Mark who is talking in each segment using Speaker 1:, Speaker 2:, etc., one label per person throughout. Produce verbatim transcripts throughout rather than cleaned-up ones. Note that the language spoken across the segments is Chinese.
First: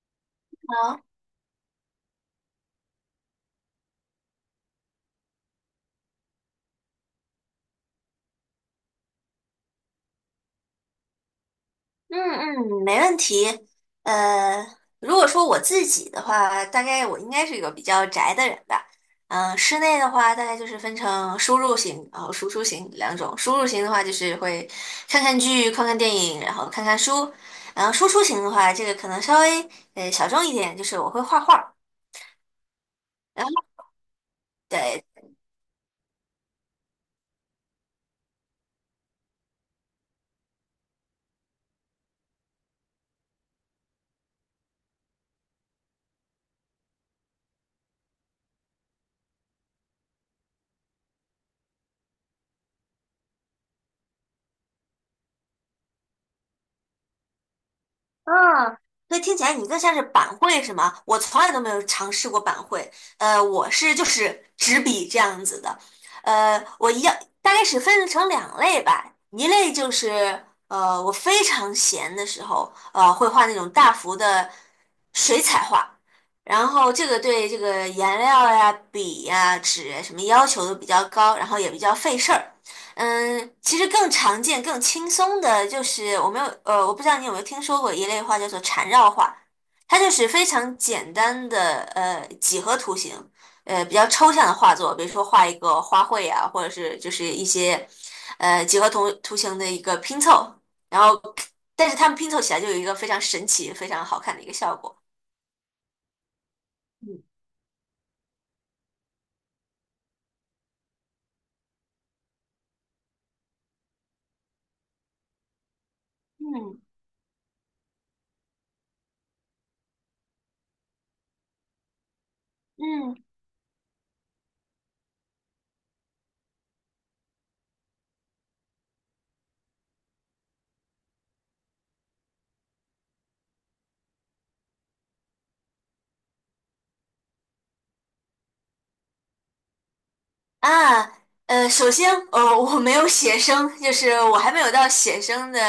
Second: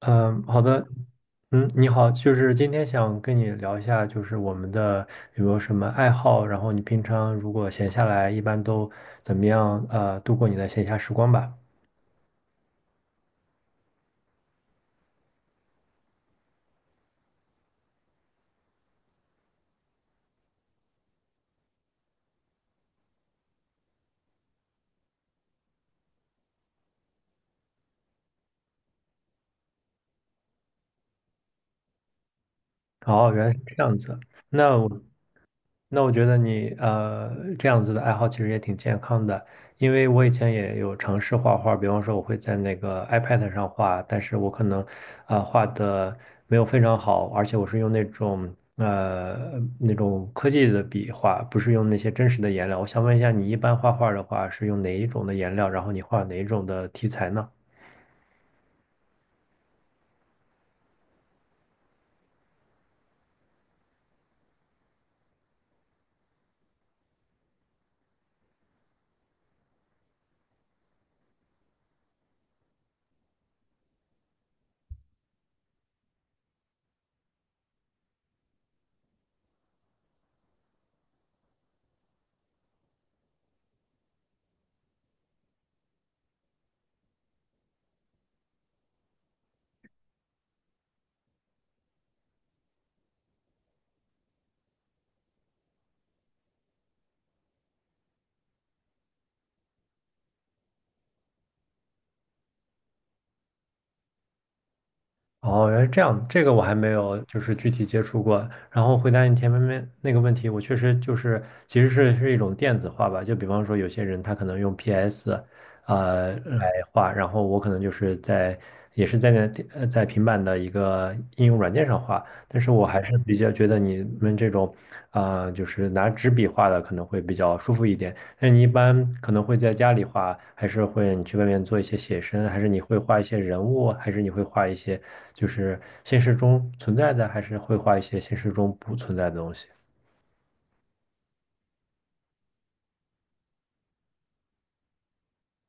Speaker 1: 嗯，好的，嗯，你好，就是今天想跟你聊一下，就是我们的有没有什么爱好，然后你平常如果闲下来，一般都怎么样，呃，度过你的闲暇时光吧？
Speaker 2: 嗯嗯，没问题。呃，如果说我自己的话，大概我应该是一个比较宅的人吧。嗯、室内的话，大概就是分成输入型然后输出型两种。输入型的话，就是会看看剧、看看电影，然后看看书。然后输出型的话，这个可能稍微呃小众一点，就是我会画画。
Speaker 1: 哦，
Speaker 2: 然
Speaker 1: 原来是
Speaker 2: 后。
Speaker 1: 这样子。那我
Speaker 2: 对。
Speaker 1: 那我觉得你呃这样子的爱好其实也挺健康的，因为我以前也有尝试画画，比方说我会在那个 iPad 上画，但是我可能啊、呃画的没有非常好，而且我是用那种呃那种科技的笔画，不是用那些真实的颜料。我想问一下，你一般画画的话是用哪一种的颜料，然后你画哪一种的题材呢？
Speaker 2: 嗯，所以听起来你更像是板绘是吗？我从来都没有尝试过板绘，呃，我是就是纸笔这样子的，呃，我一样大概是分成两类吧，一类就是呃我非常闲的时候，呃会画那种大幅的水彩画，然后这个对这个颜料呀、笔呀、纸呀什么要求都比较高，然后也比较费事儿。嗯，其实更常见、更轻松的就是我没有呃，我不知道你有没有听说过一类画叫做缠绕画，它就是非常简单的呃几何图形，呃比较抽象的画作，比如说画一个花卉啊，或者是就是一些呃几何图图形的一个拼凑，然后但是它们拼凑起来就有一个非常神奇、非常好看的一个效果。
Speaker 1: 哦，原来这样，这个我还没有
Speaker 2: 嗯
Speaker 1: 就是具体接触过。然后回答你前面面那个问题，我确实就是其实是是一种电子化吧，就比方说有些人他可能用 P S,呃来
Speaker 2: 嗯
Speaker 1: 嗯画，然后我可能就是在也是在那电呃在平板的一个应用软件上画，但是我还
Speaker 2: 嗯，
Speaker 1: 是比较觉得你们这种，啊、就是拿纸笔画的可能会比较舒服一点。那你一般可能会在家里画，还是会你去外面做一些写生，还是你会画一些人物，还是你会画一些就是现实中存在的，还是会画一些现实中不存在的东西？
Speaker 2: 啊，呃，首先，呃，我没有写生，就是我还没有到写生的，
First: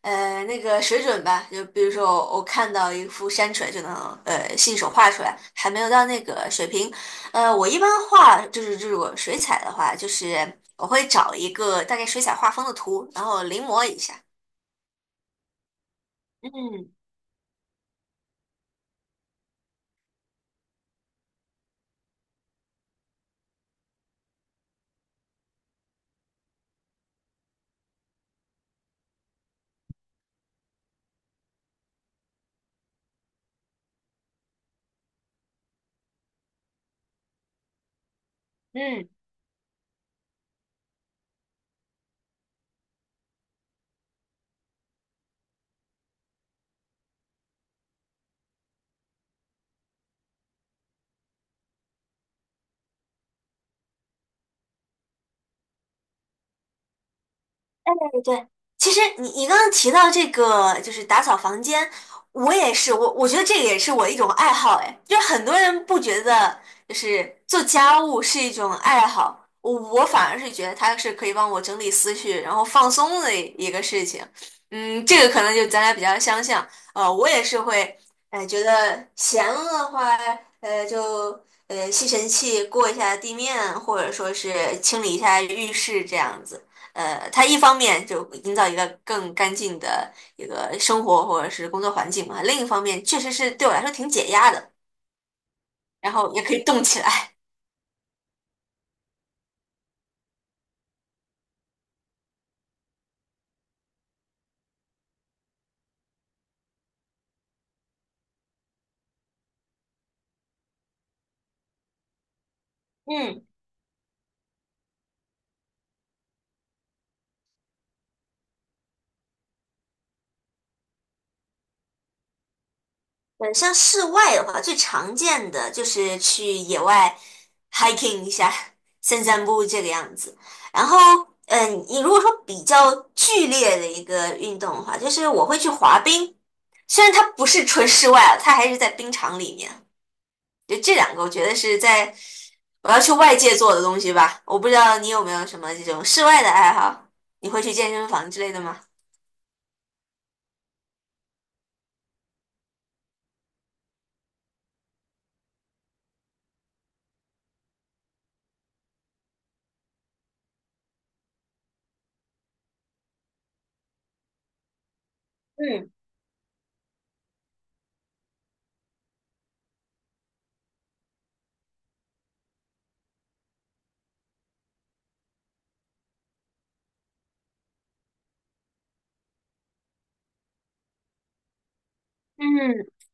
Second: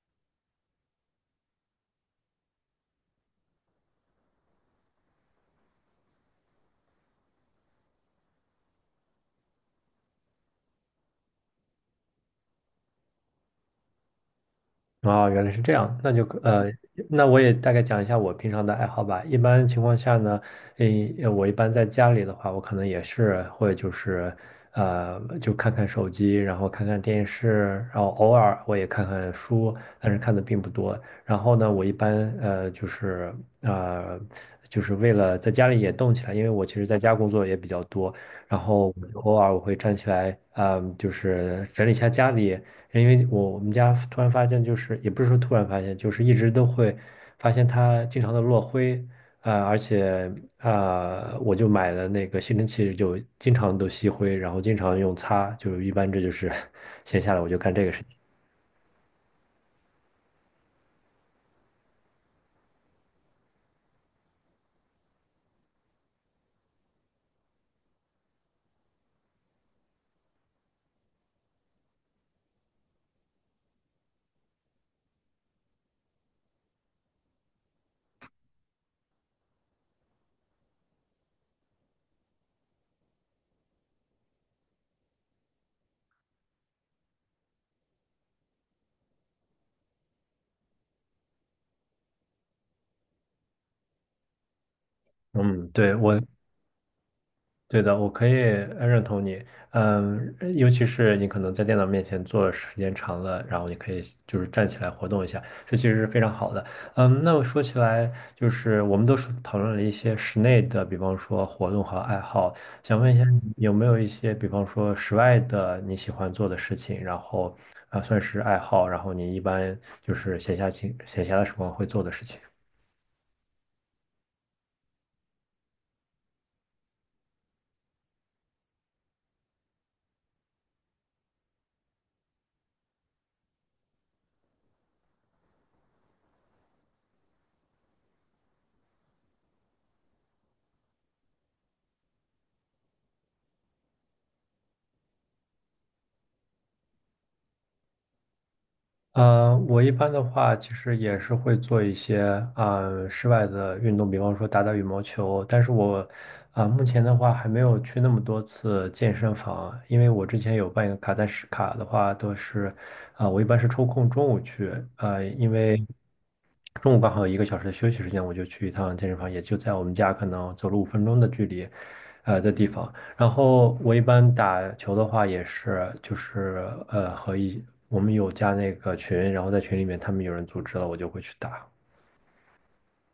Speaker 2: 呃，那个水准吧。就比如说我，我看到一幅山水就能，呃，信手画出来，还没有到那个水平。呃，我一般画就是这种水彩的话，就是我会找一个大概水彩画风的图，然后临摹一下。
Speaker 1: 哦，原来是这样，那就呃，
Speaker 2: 嗯
Speaker 1: 那我也大概讲一下我平常的爱好吧。一般情况下呢，诶，呃我一般在家里的话，我可能也是会就是呃，就看看手机，然后看看电视，然后偶尔我也看看书，但是看的并不多。然后呢，我一般呃就是呃就是为了在家里也动起来，因为我其实在家工作也比较多，然后我
Speaker 2: 嗯，
Speaker 1: 就偶尔我会站起来，嗯、就是整理一下家里。因为我我们家突然发现，就是也不是说突然发现，就是一直都会发现它经常的落灰，啊，而且啊呃，我就买了那个吸尘器，就经常都吸灰，然后经常用擦，就是一般这就是 闲下来我就干这个事情。
Speaker 2: 对对，其实你你刚刚提到这个就是打扫房间，我也是，我我觉得这个也是我一种爱好，哎，就是很多人不觉得就是做家务是一种爱好，我我反而是觉得它是可以帮我整理思绪，然后放松的一个事情。嗯，这个可能就咱俩比较相像，呃，我也是会，哎、觉得闲了的话，呃，就呃吸尘器过一下地面，或者说是清理一下浴室这样子。呃，它一方面就营造一个更干净的一个生活或者是工作环境嘛，另一方面确实是对我来说挺解压的，
Speaker 1: 嗯，对，
Speaker 2: 然
Speaker 1: 我。
Speaker 2: 后也可以动起来。
Speaker 1: 对的，我可以呃认同你，嗯，尤其是你可能在电脑面前坐的时间长了，然后你可以就是站起来活动一下，这其实是非常好的。嗯，那我说起来，就是我们都是讨论了一些室内的，比方说活动和爱好，想问一下
Speaker 2: 嗯，
Speaker 1: 你有没有一些，比方说室外的你喜欢做的事情，然后啊算是爱好，然后你一般就是闲暇情闲暇的时光会做的事情。
Speaker 2: 呃，像室外的话，最常见的就是去野外 hiking 一下，散散步这个样子。然后，嗯，你如果说比较剧烈的一个运动的话，就是我会去滑冰，虽然它不是纯室外啊，它还是在冰场里面。就这两个，我觉得是在我要去外界做的东西吧。我不知道你有没有什么这种室外的爱好，你会去健身房之类的吗？
Speaker 1: 呃，我一般的话，其实也是会做一些啊、呃室外的运动，比方说打打羽毛球。但是我啊、目前的话还没有去那么多次健身房，因为我之前有办一个卡，但是卡的话都是啊、我一般是抽空中午去，呃，因为
Speaker 2: 嗯
Speaker 1: 中午刚好有一个小时的休息时间，我就去一趟健身房，也就在我们家可能走路五分钟的距离，呃的地方。然后我一般打球的话也是，就是呃和一我们有加那个群，然后在群里面他们有人组织了，我就会去打。
Speaker 2: 嗯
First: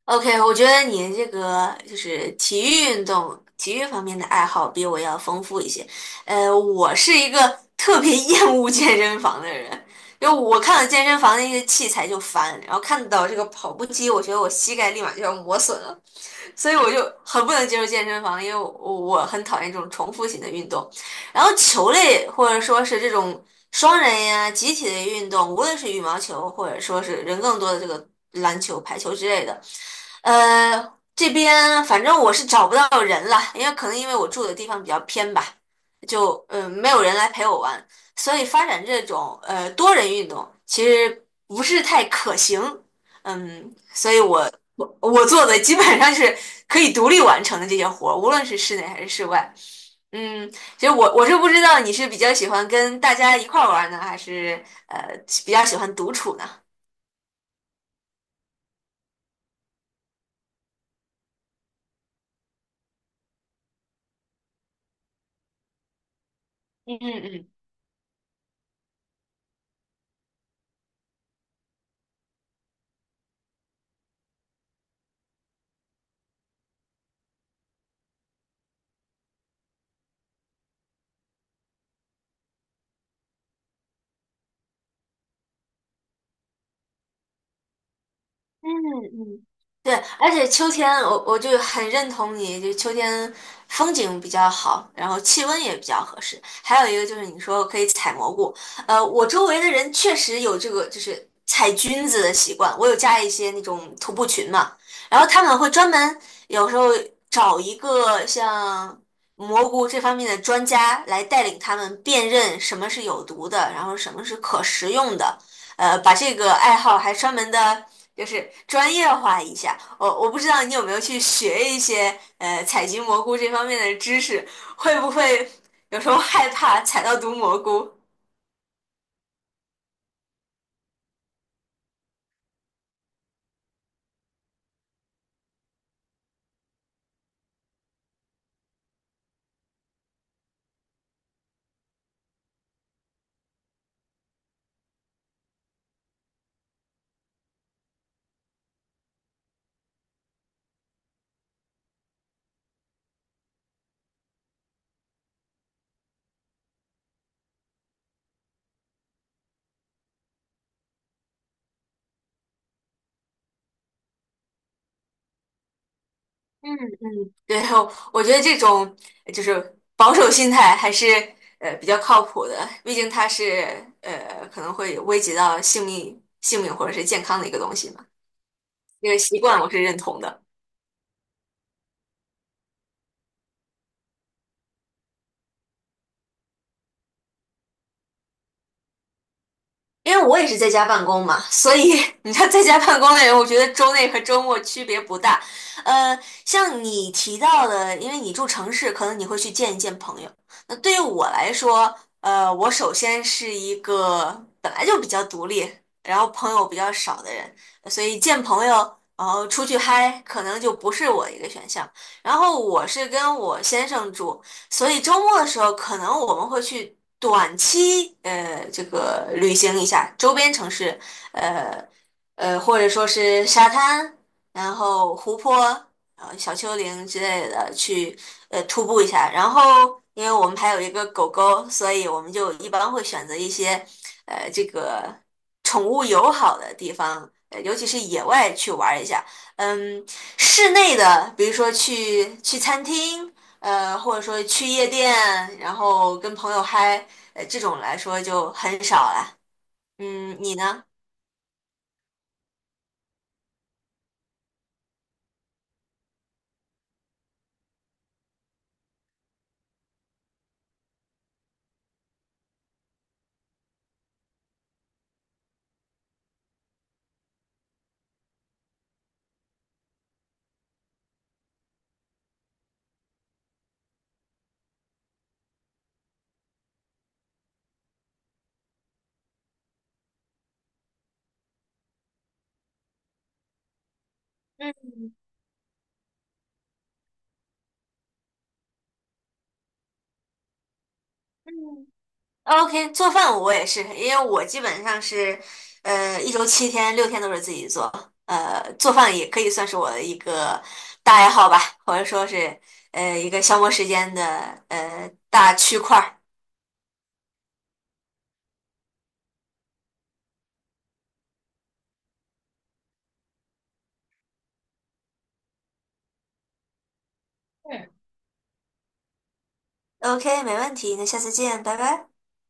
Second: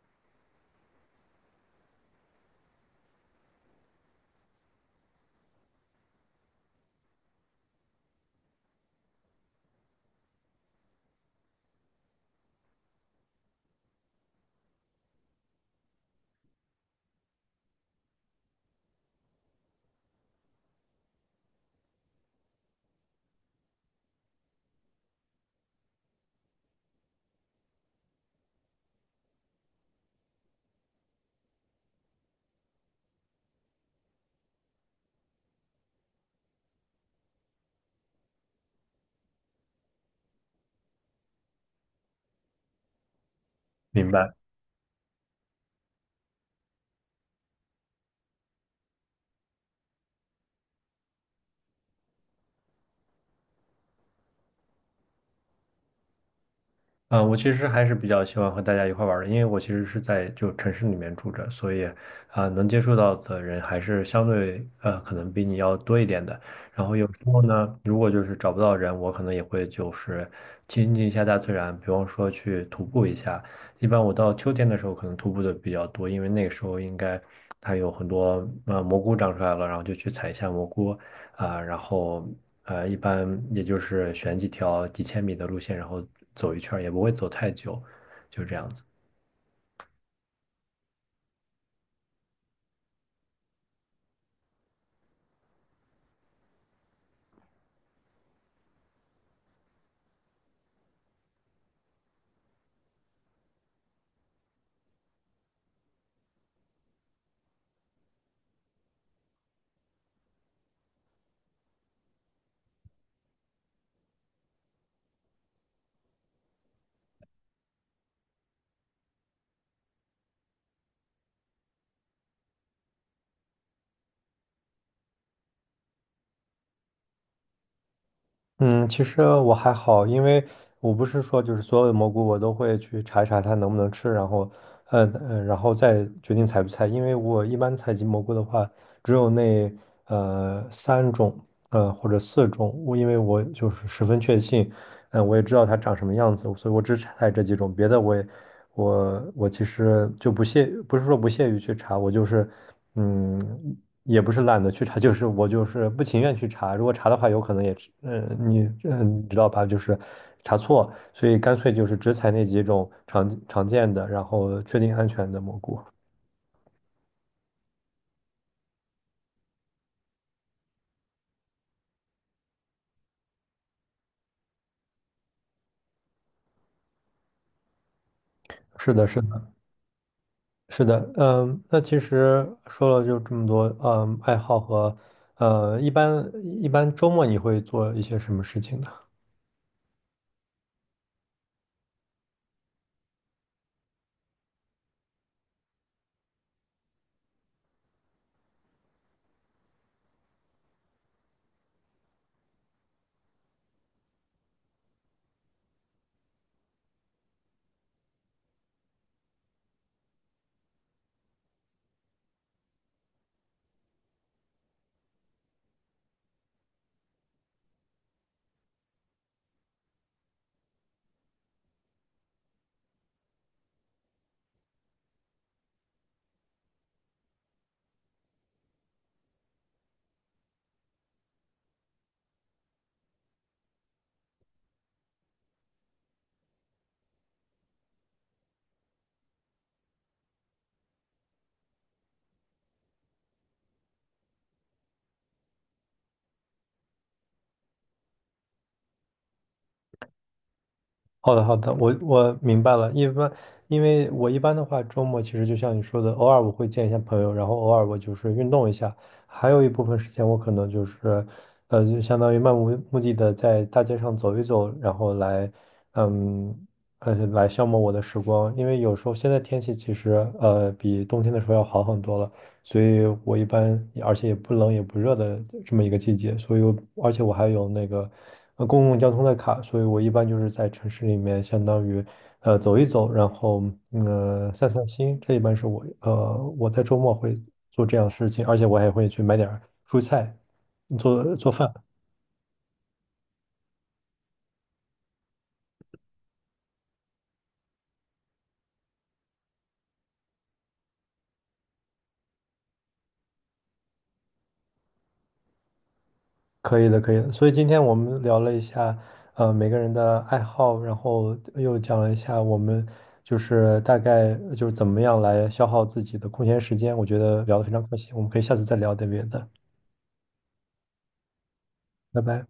Speaker 2: ，OK，我觉得你这个就是体育运动、体育方面的爱好比我要丰富一些。呃，我是一个 特别厌恶健身房的人，因为我看到健身房那些器材就烦，然后看到这个跑步机，我觉得我膝盖立马就要磨损了。所以我就很不能接受健身房，因为我我很讨厌这种重复型的运动。然后球类或者说是这种双人呀、集体的运动，无论是羽毛球或者说是人更多的这个篮球、排球之类的，呃，这边反正我是找不到人了，因为可能因为我住的地方比较偏吧，就嗯、呃没有人来陪我玩，所以发展这种呃多人运动其实不是太可行。嗯，
Speaker 1: 明
Speaker 2: 所以
Speaker 1: 白。
Speaker 2: 我我我做的基本上是可以独立完成的这些活儿，无论是室内还是室外。嗯，其实我我是不知道你是比较喜欢跟大家一块儿玩呢，还是呃比较喜欢独处呢？
Speaker 1: 啊、我其实还是比较喜欢和大家一块儿玩儿的，因为我其实是在就城市里面住着，所以啊、能接触到的人还是相对呃可能比你要多一点的。然后
Speaker 2: 嗯
Speaker 1: 有时
Speaker 2: 嗯
Speaker 1: 候
Speaker 2: 嗯。
Speaker 1: 呢，如果就是找不到人，我可能也会就是亲近一下大自然，比方说去徒步一下。一般我到秋天的时候可能徒步的比较多，因为那个时候应该它有很多呃蘑菇长出来了，然后就去采一下蘑菇。啊、然后呃，一般也就是选几条几千米的路线，然后走一圈儿也不会走太久，就这样
Speaker 2: 嗯
Speaker 1: 子。
Speaker 2: 嗯，对，而且秋天我我就很认同你，就秋天风景比较好，然后气温也比较合适。还有一个就是你说可以采蘑菇，呃，我周围的人确实有这个就是采菌子的习惯。我有加一些那种徒步群嘛，然后他们会专门有时候找一个像蘑菇这方面的专家来带领他们辨认什么是有毒的，然后什么是可食用的。呃，把这个爱好还专门的。就是专业化一下。我我不知道你有没有去学一些呃采集蘑菇这方面的知识，会不会有时候害怕采到毒蘑菇？
Speaker 1: 嗯，其实我还好，因为我不是说就是所有的蘑菇我都会去查一查它能不能吃，然后，呃呃，然后再决定采不采。因为我一般采集蘑菇的话，只有那呃三种，呃或者四种，我因为我就是十分确信，嗯，我也知道它长什么样子，所以我只采这几种，别的我也，我我其实就不屑，不是说不屑于去查，我就是，嗯，也不是懒得去查，就是我就是不情愿去查，如果查的话，有可能也是，嗯，你嗯，你知道吧，就是查错，所以干脆就是只采那几种常常见的，然后确定安全的蘑菇。
Speaker 2: 嗯嗯，对，我我觉得这种呃就是保守心态还是呃比较靠谱的，毕竟它是呃可能会危及到性命、性命或者是健康的一个东西嘛。
Speaker 1: 是的，
Speaker 2: 这个
Speaker 1: 是
Speaker 2: 习
Speaker 1: 的。
Speaker 2: 惯我是认同的。
Speaker 1: 是的，嗯，那其实说了就这么多，嗯，爱好和，呃，一般一般周末你会做一些什么事情呢？
Speaker 2: 因为我也是在家办公嘛，所以 你知道在家办公的人，我觉得周内和周末区别不大。呃，像你提到的，因为你住城市，可能你会去见一见朋友。那对于我来说，呃，我首先是一个本来就比较独立，然后朋友比较少的人，所以见朋友，然后出去嗨，可能就不是我一个选项。然后我是跟我先生住。所以周末的时候，可能我们会去短期呃这个旅行一下周边城市，呃呃或者说是沙滩，然后湖泊，呃小丘陵之类的去呃徒步一下。然后因为我们还有一个狗狗，所以我们就一般会选择一些呃这个宠物友好的地方，呃尤其是野外去玩一下。嗯，室内的，比如说去去餐厅。呃，或者说去夜店，然后跟朋友嗨，呃，这种来说就很少了。嗯，你呢？
Speaker 1: 好的，好的，我我明白了。一般，因为我一般的话，周末其实就像你说的，偶尔我会见一下朋友，然后偶尔我就是运动一下，还有一部分时间我可能就是，呃，就相当于漫无目的的在大街上走一走，然后来，嗯。呃，来消磨我的时光，因为有时候现在天气其实呃比冬天的时候要好很多了，所以我一般而且也不冷也不热的这么一个季节，所以我而且我还有那个呃公共交通的卡，所以我一般就是在城市里面相当于呃走一走，然后嗯呃散散
Speaker 2: 嗯
Speaker 1: 心，这一般是我呃我在周末会做这样的事情，而且我还会去买点儿蔬菜做做饭。
Speaker 2: 嗯，OK，做饭我也是，因为我基本上是，呃，一周七天，六天都是自己做，呃，做饭也可以算是我的一个大爱好吧，或者说是，呃，一个消磨时间的，呃，大区块儿。
Speaker 1: 可以的，可以的。所以今天我们聊了一下，呃，每个人的爱好，然后又讲了一下我们就是大概就是怎么样来消耗自己的空闲时间。我觉得聊得非常
Speaker 2: 嗯
Speaker 1: 开心，我们可以下次再聊点别的。
Speaker 2: OK，没问题，那下次见，拜拜。
Speaker 1: 拜拜。